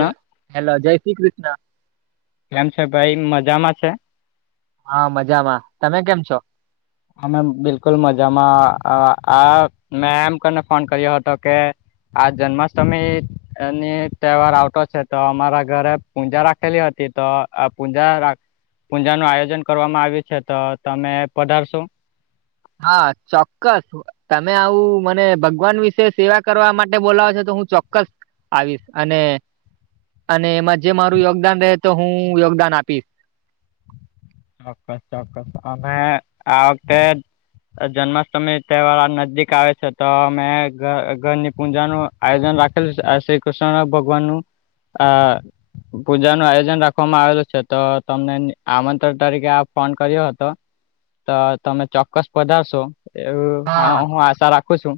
ના હેલો જય શ્રી કૃષ્ણ. કેમ છે ભાઈ મજામાં છે. હા મજામાં તમે કેમ છો. અમે બિલકુલ મજામાં મેં એમ કરીને ફોન કર્યો હતો કે. આ જન્માષ્ટમી. [unintelligible] તહેવાર આવતો છે, તો અમારા ઘરે પૂજા રાખેલી હતી તો આ પૂજા. પૂજા નું આયોજન કરવામાં આવ્યું છે, તો તમે પધારશો. હા ચોક્કસ. તમે આવું મને ભગવાન વિશે સેવા કરવા માટે બોલાવ છો તો હું ચોક્કસ. આવીશ અને અને એમાં જે મારું યોગદાન રહે તો હું યોગદાન આપીશ. ચોક્કસ ચોક્કસ અમે આ વતે જન્માષ્ટમી તહેવાર નજીક આવે છે તો અમે ઘરની પૂજાનું આયોજન રાખે શ્રી કૃષ્ણ ભગવાનનુંું આ પૂજા નું આયોજન રાખવામાં આવેલું છે તો તમને આમ તરીકે આ ફોન કર્યો હતો તો તમે ચોક્કસ પધારશો એવું હા હું આશા રાખું છું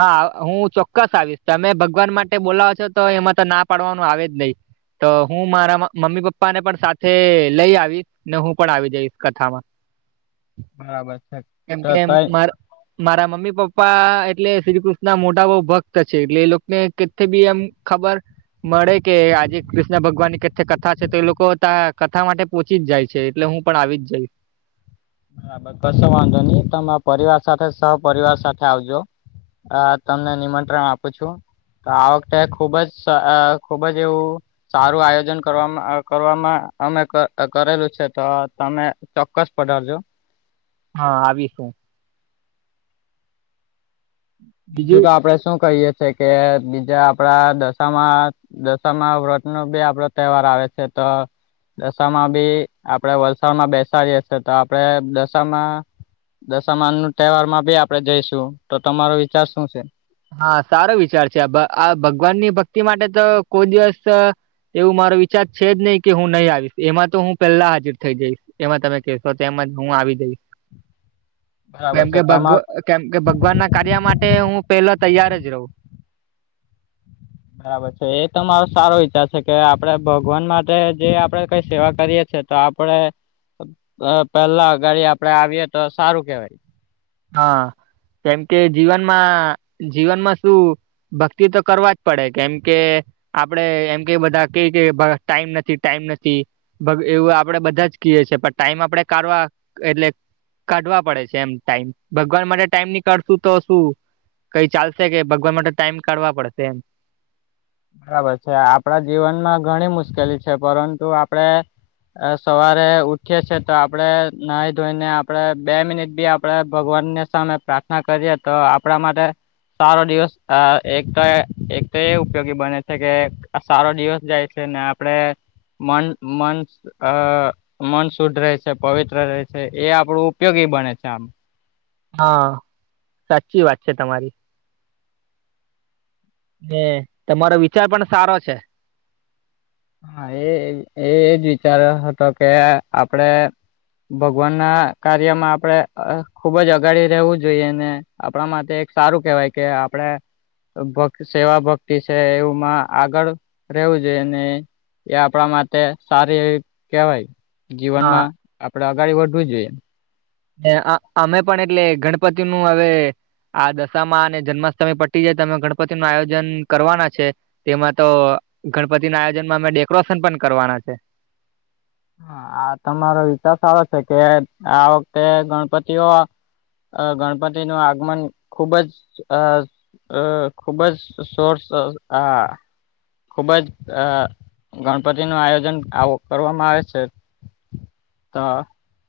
હા હું ચોક્કસ આવીશ તમે ભગવાન માટે બોલાવ છો તો એમાં તો ના પાડવાનું આવે જ નહી તો હું મારા મમ્મી પપ્પા ને પણ સાથે લઈ આવીશ ન હું પણ આવી જઈશ કથામાં બરાબર છે કેમ તો કે કઈ માર મારા મમ્મી પપ્પા એટલે શ્રી કૃષ્ણ મોટા બઉ ભક્ત છે એટલે એ લોકોને કે બી એમ ખબર મળે કે આજે કૃષ્ણ ભગવાન ની કે કથા છે તો એ લોકો ત કથા માટે ઓછી જાય છે એટલે હું પણ આવી જઈશ બરાબર કશો વાંધો નહી તમા પરિવાર સાથે સહપિવાર સાથે આવજો આ તમને નિમંત્રણ આપું છું તો આ વખતે ખુબ જ ખુબ જ એવું સારું આયોજન કરવામાં કરવામાં અમે કકરેલું છે તો તમે ચોક્કસ પધારજો હા આવીશું બીજું તો આપડે શું કહીએ છેએ કે બીજા આપડા દશામાં દશમા વ્રત નો બી આપડો તહેવાર આવે છે તો દશામાં બી આપડે વલસાડમાં બેસાડીએ છે તો આપડે દશામાં દશમાન નું તહેવાર માં બી આપડે જઈશું તો તમારો વિચાર શું છે હા સારો વિચાર છે આ આ ભગવાન ની ભક્તિ માટે તો કોઈ દિવસ એવું મારો વિચાર છે જ નહી કે હું નહી આવીશ એમાં તો હું પેલા હાજર થઇ જઈશ એમાં તમે કશો તોમજ હું આવી જઈશ [inaudible] છે કેમકે ભગ તમાર કેમ કે ભગવાન ના કાર્ય માટે હું પેલા તૈયાર જ રહું બરાબર છે એ તો મારો સારો વિચાર છે કે આપણે ભગવાન માટે જે આપડે કઈ સેવા કરીએ છેએ તો આપ આપડે પેલા ગાડી આપડે આવીએ તો સારું કેવાય હા કેમ કે જીવનમાં જીવનમાં શું ભક્તિ તો કરવા જ પડે કેમ કે આપડે એમ કે બધા કેઈ કે ટાઈમ નથી ટાઈમ નથી ભગ એવું આપડે બધા જ કીએ છીએ પણ ટાઈમ આપડે કાઢવા એટલે કાઢવા પડે છે એમ ટાઈમ ભગવાન માટે ટાઈમ નીકાળશું તો શું કઈ ચાલશે કે ભગવાન માટે ટાઈમ કાઢવા પડશે એમ બરાબર છે આપણા જીવનમાં ઘણી મુશ્કેલી છે પરંતુ આપડે સવારે ઉઠીએ છે તો આપડણે નાહી ધોઈને આપણેે બે મિનિટ બી આપડે ભગવાનને સામે પ્રાર્થના કરીએ તો આપણા માટે સારો દિવસ અ એક તો એ એક તો એ ઉ ઉપયોગી બને છે કે આ સારો દિવસ જાય છે ને આપડે મન મન અ મન શુદ્ધ રહે છે પવિત્ર રહે છે એ આપડું ઉપયોગી બને છે આમ હા સાચી વાત છે તમારી એ તમારો વિચાર પણ સારો છે હા એજ એજ વિચાર હતો કે આપડે ભગવાન ના કાર્યમાં આપડે ખુબ જ અગાડી રહેવું જોઈએ ને આપણા માટે એક સારું કેહેવાય કે આપડે ભક સેવા ભક્તિ છે એવુંમાં આગળ રહેવું જોઈએ અને એ આપણા માટે સારી એવી કેહેવાય હા જીવનમાં આપડે આગાળ વધવું જોઈએ અમે પણ એટલે ગણપતિ નું હવે આ દશામાં અને જન્માષ્ટમી પટી જાય તમે ગણપતિનું આયોજન કરવાના છે. તેમાં તો ગણપતિના આયોજનમાં અમે ડેકોરોશન પણ કરવાના છે. હા આ તમારો વિચાર સારો છે, કે આ વખતે ગણપતિઓ અ ગણપતિનું આગમન ખુબ જ અ અ ખુબ જ સોરસ આ ખુબ જ અ ગણપતિનું આયોજન આવો કરવામાં આવે છે, તો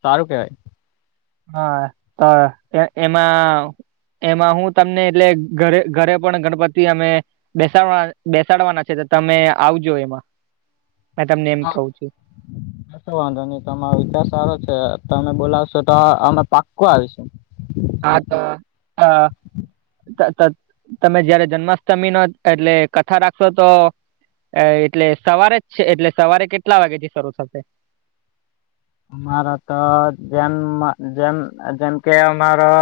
સારું કહેવાય હા તો એ એમાં એમાં હું તમને એટલે ઘરે ઘરે પણ ગણપતિ અમે બેસાડવા બેસાડવાના છે, તો તમે આવજો એમાં મે તમને એમ હા કહું છું. કશો વાંધો ની તો તમારો વિચાર સારો છે, તમે બોલાવશો તો અમે પાક્કો આવીશ હા તો અ ત ત તમે જયારે જન્માષ્ટમી નો એટલે કથા રાખશો તો અ એટલે સવારે જ છે, એટલે સવારે કેટલા વાગે થી શરૂ થશે? અમારા તો જેન જેન જેમ કે અમારો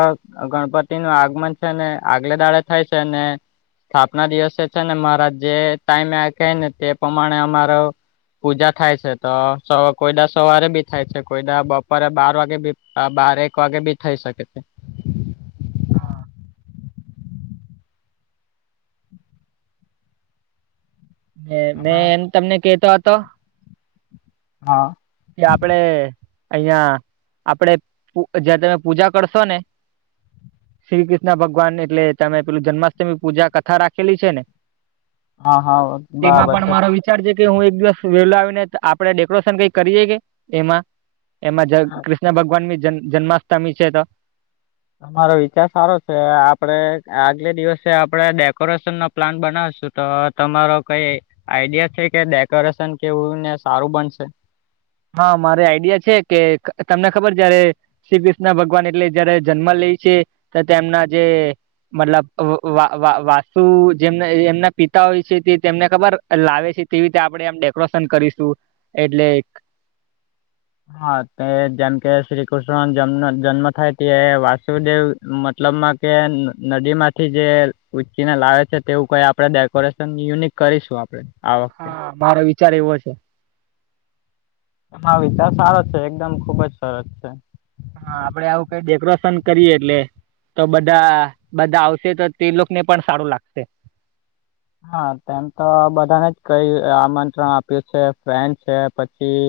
ગણપતિનું આગમન છે, ને આગલે દાડે થાય છે, ને સ્થાપના દિવસે છે, ને મારા જે ટાઈમે કેય ને તે પ્રમાણે અમારો પૂજા થાય છે, તો કોઈડા સવારે બી થાય છે, કોઈદા બપોરે બાર વાગે બી આ બાર એક વાગે બી થઈ શકે છે. હા. મે મેં એમ તમને કેતો હતો. હા. કે આપડે અહિયાં આપડે જ્યાં તમે પૂજા કરશો ને શ્રી કૃષ્ણ ભગવાન એટલે તમે પેલું જન્માષ્ટમી પૂજા કથા રાખેલી છે, ને હા હા તેમાં બરાબર પણ છે. મારો વિચાર છે, કે હું એક દિવસ વેલો આવીને આપણે ડેકોરેશન કઈ કરીએે કે એમાં એમાં જ કૃષ્ણ ભગવાનની જ જન્માષ્ટમી છે, તો તમારો વિચાર સારો છે, આપડે આગલે દિવસે આપડે ડેકોરેશન નો પ્લાન બનાવશું તો તમારો કઈ આઈડિયા છે, કે ડેકોરેશન કેવું ને સારું બનશે હા મારે આઈડિયા છે, કે તમને ખબર જયારે શ્રી કૃષ્ણ ભગવાન એટલે જયારે જન્મ લે છે, તો તેમના જે મતલબ વા વા વાસુ જેમ એમના પિતા હોય છે, તે તેમને ખબર લાવે છે, તેવી રીતે આપણેે આમ ડેકોરેશન કરીશું એટલે હા તે જેમ કે શ્રી કૃષ્ણ જન્મ જન્મ થાય તે વાસુદેવ મતલબમાં કે નદી માંથી જે ઉંચકીને લાવે છે, તેવું કઈ આપડે ડેકોરેશન યુનિક કરીશું આપડે આ વખતે. હા મારો વિચાર એવો છે. વિચાર સારો છે, એકદમ ખુબજ સરસ છે. હા આપડે આવું કઈ ડેકોરેશન કરીએ એટલે તો બધા બધા આવશે તો તે લોકોને પણ સારું લાગશે હા તેમ તો બધાને જ કઈ આમંત્રણ આપ્યું છે, ફ્રેન્ડ છે, પછી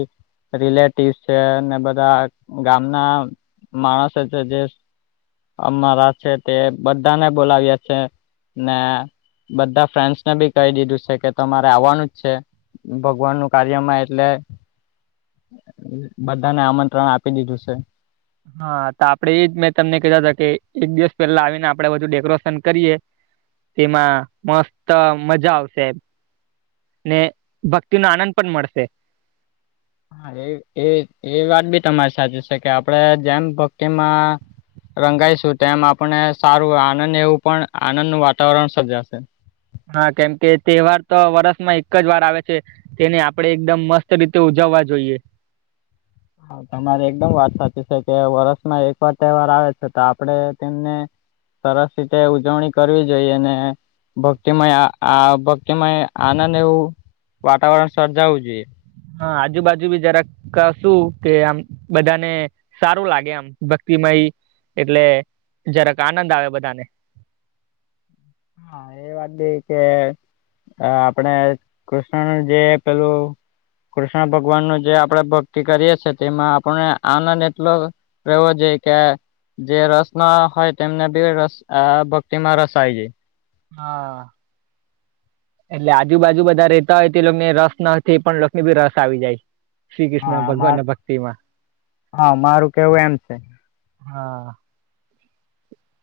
રિલેટિવસ છે, ને બધા ગામના માણસે છે, જે અમારા છે, તે બધાને બોલાવ્યા છે, ને બધા ફ્રેન્ડ્સ ને બી કહી દીધું છે, કે તમારે આવવાનું જ છે. ભગવાનનું કાર્યમાં એટલે બધાને આમંત્રણ આપી દીધું છે. હા તો આપડે એ જ મેં તમને કેતા હતા કે એક દિવસ પહેલા આવીને આપડે બધું ડેકોરેશન કરીએ તેમાં મસ્ત મજા આવશે ને ભક્તિનો આનંદ પણ મળશે હા, એ એ એ વાત બી તમારી સાચી છે કે આપડે જેમ ભક્તિમાં રંગાઈશું તેમ, આપણને સારું આનંદ એવું, પણ આનંદ નું વાતાવરણ સર્જાશે. હા, કેમ કે તહેવાર તો વરસમાં એક જ વાર આવે છે. તેને આપણે એકદમ મસ્ત રીતે ઉજવવા જોઈએ. હા તમારી એકદમ વાત સાચી છે કે વરસમાં એકવાર તહેવાર આવે છે તો આપડે તેમને સરસ રીતે ઉજવણી કરવી જોઈએ ને, ભક્તિમય, આ ભક્તિમય આનંદ એવું વાતાવરણ સર્જાવું જોઈએ. હા, આજુબાજુ બી જરાક ક સુ કે આમ બધાને સારું લાગે. આમ ભક્તિમય એટલે જરાક આનંદ આવે બધાને. હા, એ વાત ઈ કે અ આપણે કૃષ્ણનું જે પેલું, કૃષ્ણ ભગવાન નું જે આપણે ભક્તિ કરીએ છે, તેમાં આપણે આનંદ એટલો, રેવો જોઈએ કે જે રસ ના હોય તેમને બી રસ ભક્તિમાં રસાય જાય. હા એટલે આજુબાજુ બધા રહેતા હોય તે લોક ને રસ નથી પણ લોકને બી રસ આવી જાય શ્રી ક્રિષ્ના હા માર ભગવાનના ભક્તિમાં હા મારું કેવું એમ છે. હા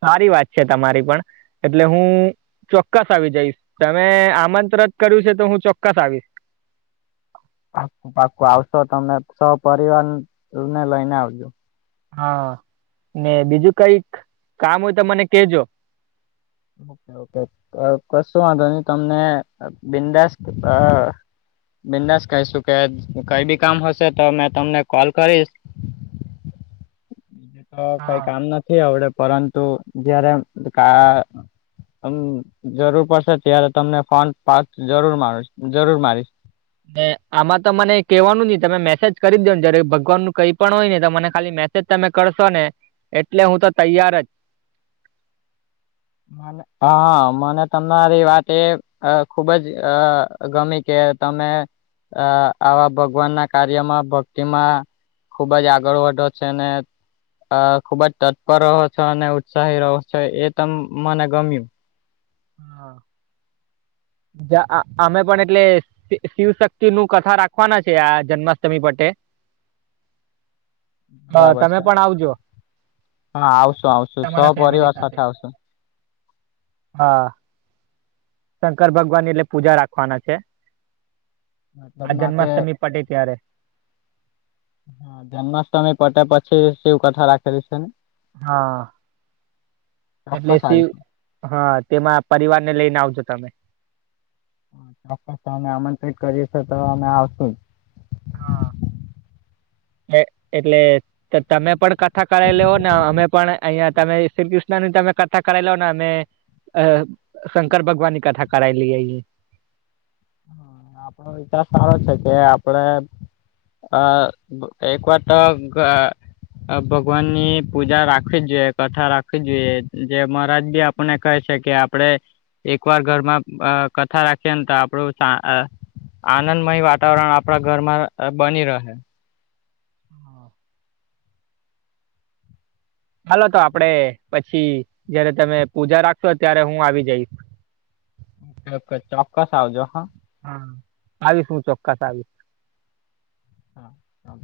સારી વાત છે, તમારી પણ. એટલે હું, ચોક્કસ આવી જઇસ. તમે આમંત્રત કર્યું છે તો હું ચોક્કસ આવીસ પાક, પાકુ, આવ તો તમે સહ પરિવારને લઈને આવજો. હા, ને બીજું કઈક કામ હોય, તો મને કેજો. ઓકે ઓકે કસો વાંધો નહી તમને બિંદાસ અ બિંદાસ કહીશું કે કઈ બી કામ હશે તો મેં તમને કોલ કરીસ. હ, કંઈ હા કામ નથી અવડે પરંતુ જયારે કા મ જરૂર પડસે ત્યારે તમને ફોન પા જરૂર માર જરૂર મારીસ ને આમાં તો મને કેહેવાનું જ નહ, તમે મેસેજ કરી દો ને જ્યારે ભગવાનનુ કઈ પણ હોય ને, તો મને ખાલી મે સેજ તમે કરશો ને, એટલે હું તો તૈયાર જ. હા, મને તમારી વાત એ અ ખુબ જ અ ગમે કે તમે અ આવા ભગવાનના કાર્યમાં, ભક્તિમાં ખુબ જ આગળ વધો છે ને આ ખુબ જ તત્પર રહો છો, અને ઉત્સાહી રહો છો, એ તમ મને ગમ્યું. જ્યાં આ અમે પણ એટલે શિવશક્તિનું કથા રાખવાના છે, આ જન્માષ્ટમી પટે [inaudible] હ, બરાબર તમે છે પણ આવજો. હા, આવસુ, આવસુ, તમારા ફેમિલી સહપરીવાર સાથે આવસુ. હા શંકર ભગવાનની એટલે પૂજા રાખવાના છે, આ મતલબમાં કે જન્માષ્ટમી પતે ત્યારે જન્માષ્ટમી પતે પછી શિવ કથા રાખેલી છે? હા, એટલે ચોક્કસ શિવ આવીશું હા, તેમાં પરિવાર ને લઈને આવજો તમે. અમને તમે આમંત્રિત કરીએ છે, તો અમે આવસુ. હા, એ એટલે તે તમે પણ કથા કરાઈ લેઓ ને અમે પણ અહિયાં તમે શ્રી કૃષ્ણની તમે કથા કરાઈ લોને અમે અ શંકર ભગવાનની કથા કરાઈ લઈએ. આપણો વિચાર સારો છે કે આપડે અ એક વાર તો ગા આ ભગવાનની પૂજા રાખવી જ જોઈએ, કથા રાખવી જોઈએ. જે મારાજ બી આપ પને કહે છે કે આપણે એક વાર ઘરમાં અ કથા રાખીએ ન તો આપડું આ અ આનંદમય વાતાવરણ આપણા ઘરમાં અ બની રહે હાલો તો આપડે પછી જયારે તમે પૂજા રાખશો ત્યારે હું આવી જઈશ. ચોક્કસ ચોક્કસ આવજો હ હા આવીશ હું ચોક્કસ આવીશ. હા હા